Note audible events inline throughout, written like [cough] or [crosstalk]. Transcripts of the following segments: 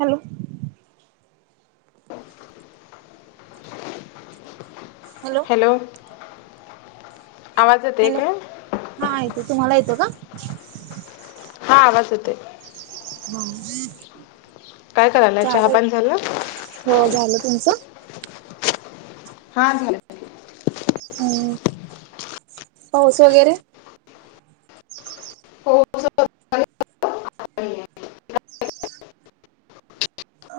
Hello! Hello! Hello आवाज येतोय hello काय? हा येतोय, तुम्हाला येतोय का? हा आवाज येतोय. [inaudible] काय करायला चालेल चहापान झालं? हो झालं तुमचं? हा झालं. हम्म पाऊस वगैरे? [unintelligible]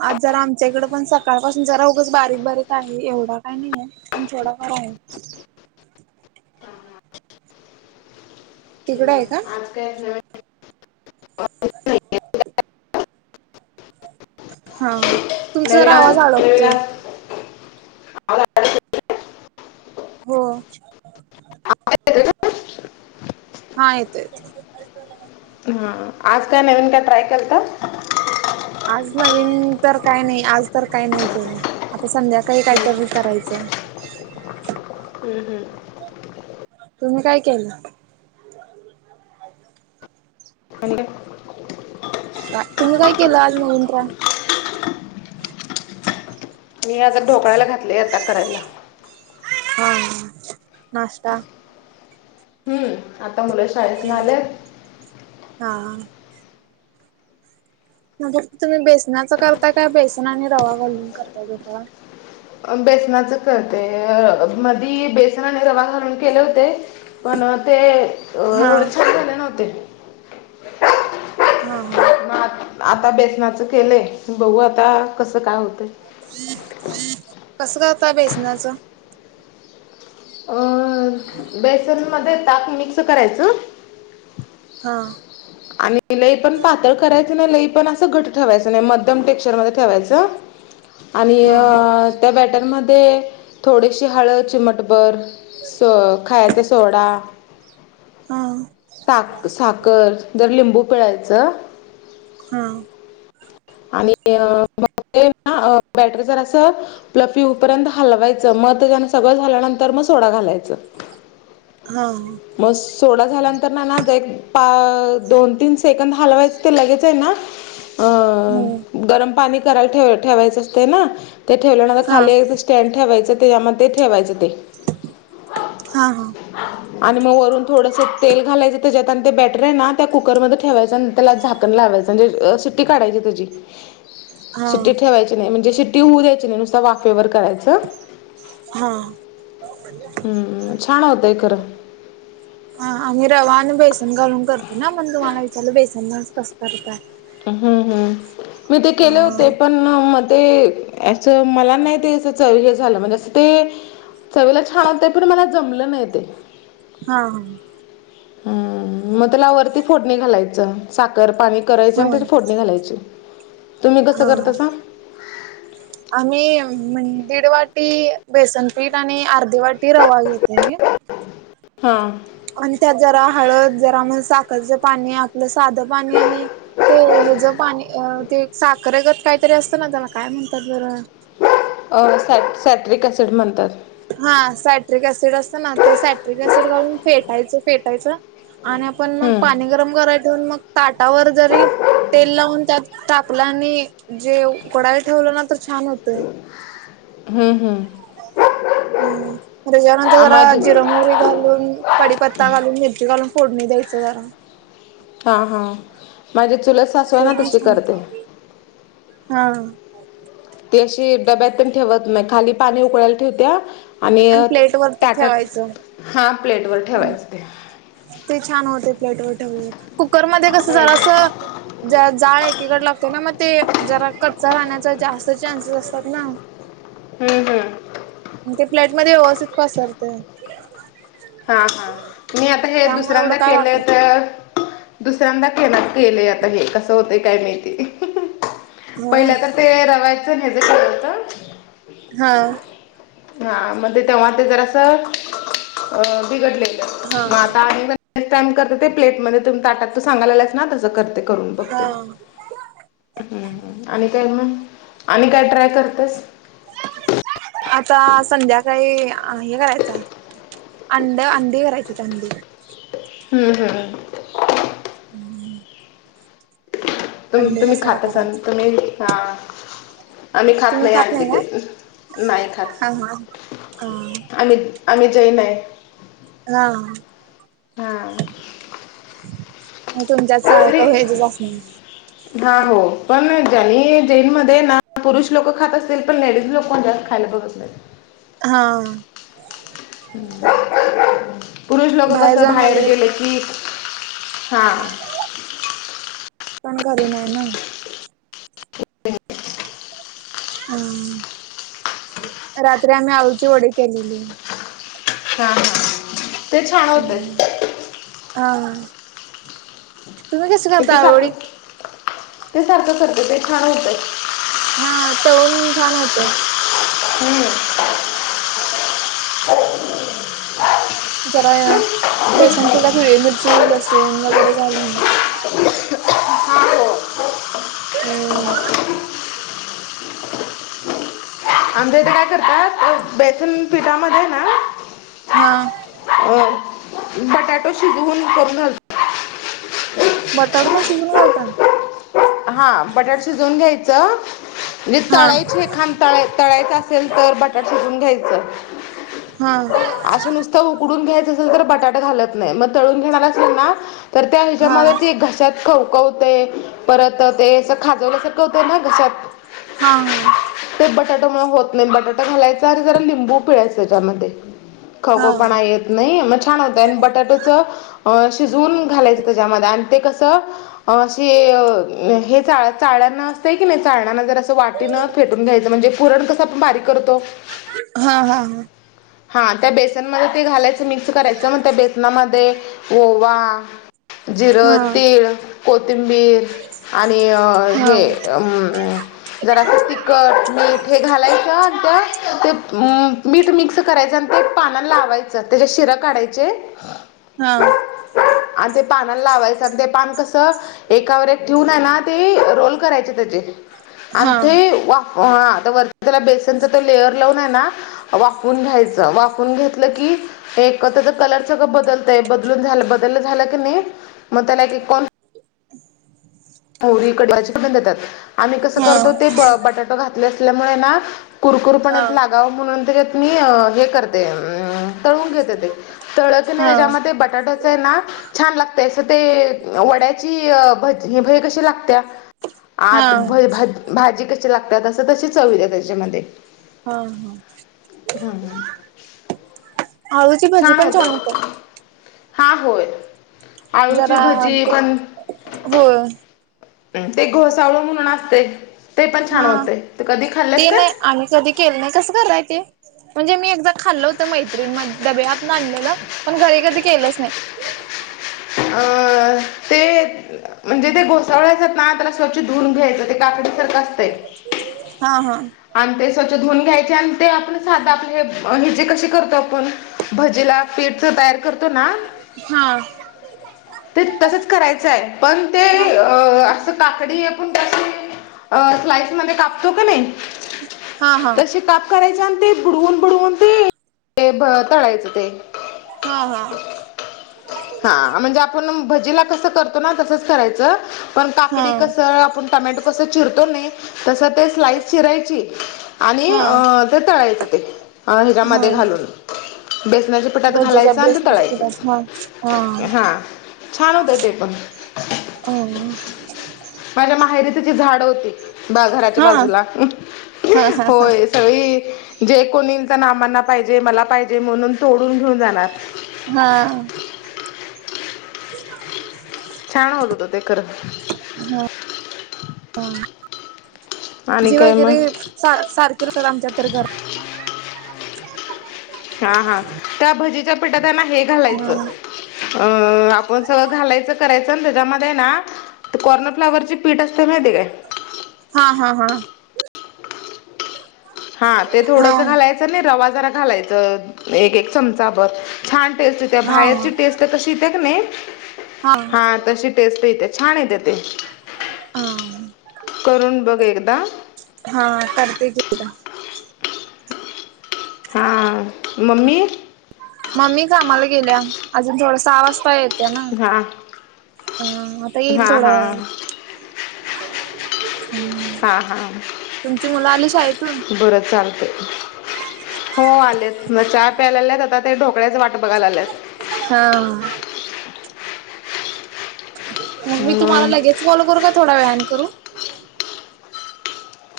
आज जरा आमच्याकडे पण सकाळ पासून जरा उगच बारीक बारीक आहे एवढा काही नाहीय. पण थोडाफार आहे. तिकड आहे का? आज काय नवीन? हा तुमचा जरा नवीन आज आवाज नवीन अडखतोय. आज हो हा येते येते. हा आज काय नवीन काय ट्राय केलतात? आज नवीन तर काय नाही आज तर काय नाही केलं आता संध्याकाळी काही कायतरी करायचं. हम्म हम्म. तुम्ही काय केलं? अंड का तुम्ही काय केला आज नवीन ट्राय? मी आता ढोकळायाला घातले आता करायला. हां नाश्ता. हम्म आता मुलं शाळचनं आल्यात. हां. तुम्ही बेसनाचं करताय काय बेसन आणि रवा घालून करताय ढोकळा? बेसनाच करते मधी बेसन आणि रवा घालून केले होते. पण ते अ हा एवढे छान झाले नव्हते. हा हा. म आ आता बेसनाचं केलंय बघु आता कसं काय होतय. कसं करता बेसनाचं? अ बेसन मध्ये ताक मिक्स करायचं हां. आणि लई पण पातळ करायच ना लई पण असं घट्ट ठेवायचं नाही मध्यम टेक्स्चर मध्ये ठेवायचं. ह. आणि हा अ त्या बॅटरमध्ये थोडीशी हळद चीमटभर स खायचा सोडा हा सा साखर जर लिंबू पिळायचं हा. आणि [inaudible] आहे ना बॅटर जरासा प्लफी उपर्यंत हलवायचं मग त्या त्याने सगळं झाल्यानंतर मग सोडा घालायचं. हा. मग सोडा झाल्यानंतर ना ना दे ता एक दोन तीन सेकंद हलवायचं ते लगेच आहे ना आं हम्म गरम पाणी कराय ठेवाय ठेवायचं असते ना ते ठेवल्या ना ग हा खाली आहे ते स्टँड ठेवायचं त्याच्यामध्ये ठेवायचं ते. हां हां. आणि मग वरून थोडंसं तेल घालायचं त्याच्यात आणि ते बॅटर आहे ना त्या कुकरमध्ये ठेवायचं आन त्याला झाकण लावायचं म्हणजे सीट्टी काढयची त्याजी हा शिट्टी ठेवायची नाही, म्हणजे शिट्टी होऊ द्यायची नाही, नुसता वाफेवर करायचं. हां. हम्म छान होतंय खरं हां आणि रवा आणि बेसन घालून करतो ना मण तुम्हाला च्याला बेसना नाय कसं करता? हम्म, हम्म, मी ते केले होते. ते पण म ते असं मला नाही त्याचं हे झालं म्हणजे असं ते चवीला छान होतं, पण मला जमलं नाहीे. ते हां, हम्म, मग त्याला वरती फोडणी घालायचं. साखर पाणी करायचं हा आणि त्या फोडणी घालायची. हां.. ह.. [unintelligible] आम्ही दीड वाटी बेसनपीठ आणि अर्धे वाटी रवा घेते मी. हां. आणि त्यात जरा हळद जरा म साखरचं पाणी आपलं साधं पाणी आणि.. ते ह्याच पाणी ते साखरेगत काहीतरी असतं ना त्याला काय म्हणतात बरं... अ स सॅट्रिक सिड म्हणतात. हा सायट्रिक ऍसिड असतं ना ते सायट्रिक ऍसिड घालून फेटायचं. फेटायचं. आणि आपण मग हम्म पाणी गरम करायचं, मग ताटावर जरी तेल लावून त्यात तापला आणि जे उकडाय ठेवलं ना तर छान होतंय. हम्, हम्म.. हम्म, त्याच्यानंतर आ जरा माझी जिरं म्हवरी घालून पडीपत्ता घालून, मिरची घलून, फोडून द्यायचं जरा.. हां, हां, माझे चुलत सा ते पण हां.. [unintelligible] ती अशी डब्यात पण ठेवत नाही. खाली पाणी उकळायला ठेवत्या. आणि प्लेट वरती ताटात ठेवायचं हां प्लेटवर ठेवायचं ते. ते छान होते. प्लेट वर ठेवून कुकर मध्ये कसं जरास.. ज्या जाळ एकीकड लागतो. ना मग ते जरा कच्चा राहण्याचा जास्त चान्सेस असतात. ना हम्म, हम्.. ते प्लेट मध्ये व्यवस्थित पसरते. हां, हां, मी आता हे त्यामुळे एवढं दुसऱ्यांदा काय केलंय वाटत तर.. दुसऱ्यांदा के केलेय आता हे कसं होतंय काय माहिती.. हा पहिल्यांदा [unintelligible] ते रवायचं का होत. हां.. हां मण तेव्हा ते जर असं बिघडलेलं हा म आता आणि.. नेक्स्ट टाइम करते ते प्लेट ममध्ये त ताटात तू सांगायलायस ना तसं करते. करून [unintelligible] बघते, हा आणि काय मग आणि काय ट्राय करतेस. आता संध्याकाळी हे करायचा.. अंड, अंडी करायचे अडी हम्, हम्.. हम्.. [inaudible] तुम तुम्ही मसाला खाता असल करायचा तुम्ही हां.. आम्ही खात नाही अंडी ते, नाही खात हा हा हा आम्हीओ. आम्ही जैन आहे. हा. हम. तुमच्यात तरी सारखं व्हेज असते. हा हो पण ज्यांनी जैनमध्ये ना पुरुष लोक खात असतील पण लेडीज लोक म्हण जात. ॅलभघसलं. [unintelligible] हा. पुरुष लोक कस जाऊन बाहेर वगैरे गेले की. हा. पण करण आहे ना. [unintelligible] [unintelligible] हम्म. रात्री आम्ही अळू ची वडी केलेली. हा. ते छान होतं हा. तुम्ही कस मी करता अळू वडी? ते सारखं सारखं ते छान होतय. हा. तळून छान होतय. हम्म. [inaudible] जरा यात बेसण पिठात हिरवी मिरची, लसूण वगैरे घालून हा हो हो. आमच्या इथे काय करतात आ बेसन पीठामध्ये ना हा. अ बटाटो शिजवून करून बटाटू पण शिजवून घालता? हा. बटाट शिजून घ्यायचं म्हणजे हा तळायचे खां तळायच असेल तर बटाट शिजून घ्यायचं हा असं नुस उकडून घ्यायचं असेल तर बटाटा घालत नाही, मग तळून घेणार असलं ना तर त्या हा हिच्यामध्ये ती घशात खवकवतय. परत ते असं खाजवलं स होतंय ना घशात. हा हा. ते बटाटा मुळ होत नाही बटाटा घालायच आणि जरा लिंबू पिळायच त्याच्यामध्ये. हा हा खवखवपणा येत नाही. म छान होत आणि बटाटोच शिजवून घालायचं त्याच्यामध्ये आणि ते कसं हा. शिय हे चाळ चाळण असतंय की नाही चाळण्यांन जर असं वाटीनं फेटून घ्यायचं म्हणजे पुरण कसं आपण बारीक करतो. हा हा हा. हा. त्या बेसनमध्ये ते घालायचं मिक्स करायचं, मग त्या बेसनामध्ये ओवा जीर, हा तीळ कोथिंबीर आणि हा हा हे जरास तिखट, मीठ हे घालायचं त्या ते मीठ मिक्स त्याच्यानं ते पाना लावायचं त्याच्या शिरा काढायचे हा. आणि ते पानाला लावायचं आणि ते पान कस एकावर एक ठीवू नाही ना ते रोल करायचे त्याचे आणि हा ते वाफ हा. तर वरती त्याला बेसनच त लेअर लावून आहे ना वाफवून घ्यायचं वाफवून घेतलं की एक त्याच कलर सगळं बदलतय, बदलून झा बदल झालं की नाही मग त्याला एक [unintelligible] मोहरी कडाचिन देतात. आम्ही कसं करतो ते ब बटाटो घातले असल्यामुळे ना कुरकुर हा पणीत लागावं म्हणून त्याच्यात मी हे करते हं तळून घेते. ते तळ कणी हा त्याच्यामध्ये बटाटा छान लागत ते वड्याची भज ह भय कशी लागत्या आत हा भ भाजी कशी लागतात असं तशी चव येतय त्याच्यामध्ये. हा हा. आळूची भाजी छान पण होते. हा होय. आळूची भजी पण हो. ते घोसावळ म्हणून असतय ते पण छान हा होतय. ते कधी खाल्लेस ते काय? नाही आम्ही कधी केलं नाही कसं कराय ते? म्हणजे मी एकदा खाल्ल होतं. मैत्रीण म डब्यातन आणलेलं पण घरी कधी केलंच नाही. अ ते म्हणजे ते घोसावळ्याचं हायत ना त्याला स्वच्छ धुऊून घ्यायचं ते काकडीसारखं असतंय. हा हा. आणि ते स्वच्छ धुऊन घ्यायचे आणि ते आपण साधा आपले हे हेजे कसे करतो आपण भजीला पीठ जो तयार करतो ना हा ते तसंच करायचं आहे पण ते अ असं काकडी आपण [unintelligible] अ स्लायस मध्ये कापतो क नाही हा हा तसे काप - करायच आणि ते बुडवून बुडवून ते ब तळायचं ते हा हा हा म्हणजे आपण भजीला कसं करतो ना तसंच करायचं पण हा हा काकडी कस आपण टमॅटो कस चिरतो नी तसं ते स्लाइस चिरायची आणि हा अ ते तळायच ते ह्याच्यामध्ये घालून- बेसनाच्या पिठात भजे ज्यात घालायचं आणि ते बेसनच्या तळायचं पिटात हा छान होतं ते पण आ अ माझ्या माहेरी त्येची झाड होती घराच्या बाजूला हा हा हा होय. सगळी जे कोणी येईल ते ना मांना पाहिजे मला पाहिजे म्हणून तोडून घेऊन जाणार हा [unintelligible] छान होत होत ते खर- भजे वगैरे मग सां सारखे लागतात आमच्या तर घरा हा हा त्या भजीच्या पिठात हाय ना हे घालायचं घर अं आपण सगळं घालायचं करायचं ना त्याच्यामध्ये ना ते कॉर्नफ्लाॉवरची पीठ असते माहिती ये काय हा हा हा हा ते हा थोडंस घालायचं आणि रवा जरा घालायचं एक एक चमचाभर छान टेस्ट येत्या हा भायरची टेस्ट कशी येत्या क नाही हा तशी टेस्ट येते छान येते ते हा करून बघ एकदा हा करते की एकदा हां मम्मी मम्मी कामाला गेल्या अजून थोड सहा वाजता येत. त्या ना हां अ आता येईल हां थोडा हां वेळानं हा हा मुलं आली शाळेतून बरं चालतय हो आलेत मं चहा प्यायल्यालत आता ते ढोकळ्याच वाट बघायला आल्यात हा मग मी तुम्हाला लगेच कॉल करू का थोडा वेळानं करू.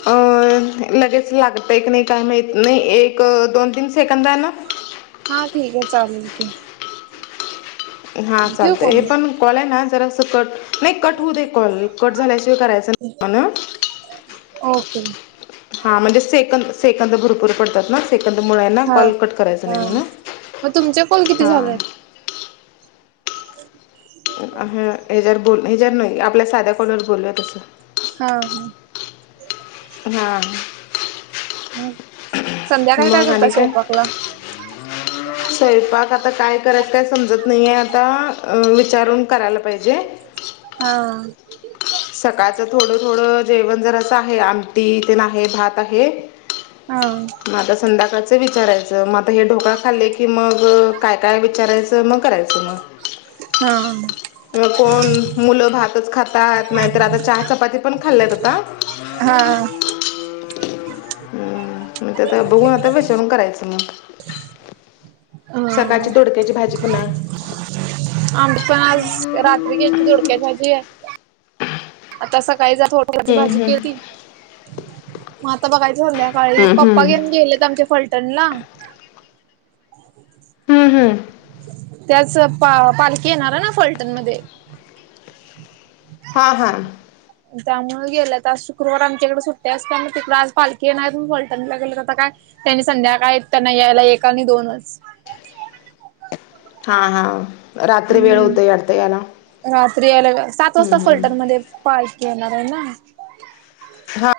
अ लगेच लागतंय का नाय काय माहीत नाही एक दोन तीन सेकंद नां हा ठीक आहे चालेल की हा ठेवू चालत हे फोन पण कॉल आहेय ना जरा कट नाही कट होऊ दे. कॉल कट झाल्याशिवाय करायच नाय म्हणं ओके. हा म्हणजे सेकंद सेकंद भरपूर पडतात ना सेकंद मुळायला हा कॉल कट करायचं हा नाय म्हण मग तुमचे कॉल किती हा झालेत [unintelligible] अ हच्यात बोल ह्याज्यात नाय आपल्या साध्या कोणावर बोलूया तसं सां ह हा नाय मग आणि काय स्वयंपाक आता काय करत काय समजत नाही आहे आता विचारून करायला पाहिजे. हा. सकाळचं थोडं थोडं जेवण जर असं आहे आमटी तेन आहे भात आहे. हा. मता संध्याकाळचं विचारायचं म आता हे ढोकळा खाल्ले की मग काय काय विचारायचं मग करायचं मग. हा. म कोण मुलं भातच खातात नाहीतर आता चहा चपाती पण खाल्ल्यात आता. हा. हम् मग ते तर बघून आता बेसवरून करायचं मग हा सकाळची दडोडक्याची भाजी पण आहे. आंबड पण आज रात्री घेतली धोडक्यात भाजी आहे आता सकाळी जा थोड फौज हम्म, वाज के हम्म. ती म आता बघायचं संध्याकाळी हम्म, पप्पा हम्म. घेऊन गेलेत आमच्या फलटणला. हम्म हम्. त्याच पा पालखी येणार आहे ना फलटणमध्येध्ये. हां हां. त्यामुळे गेलं तर आज शुक्रवार आमच्याकडे सुट्ट्या असते आणि तिकडं आज पालखी नाही पलटणीला गेले तर आता काय त्यांनी संध्याकाळ त्यां नाही यायला एक आणि दोनच. हा हा रात्री वेळ हम्म होते अढते याला. रात्री अलेव सात वाजता हम्म, फल्टर हम्म. मध्ये पक येणार आहे ना. हा.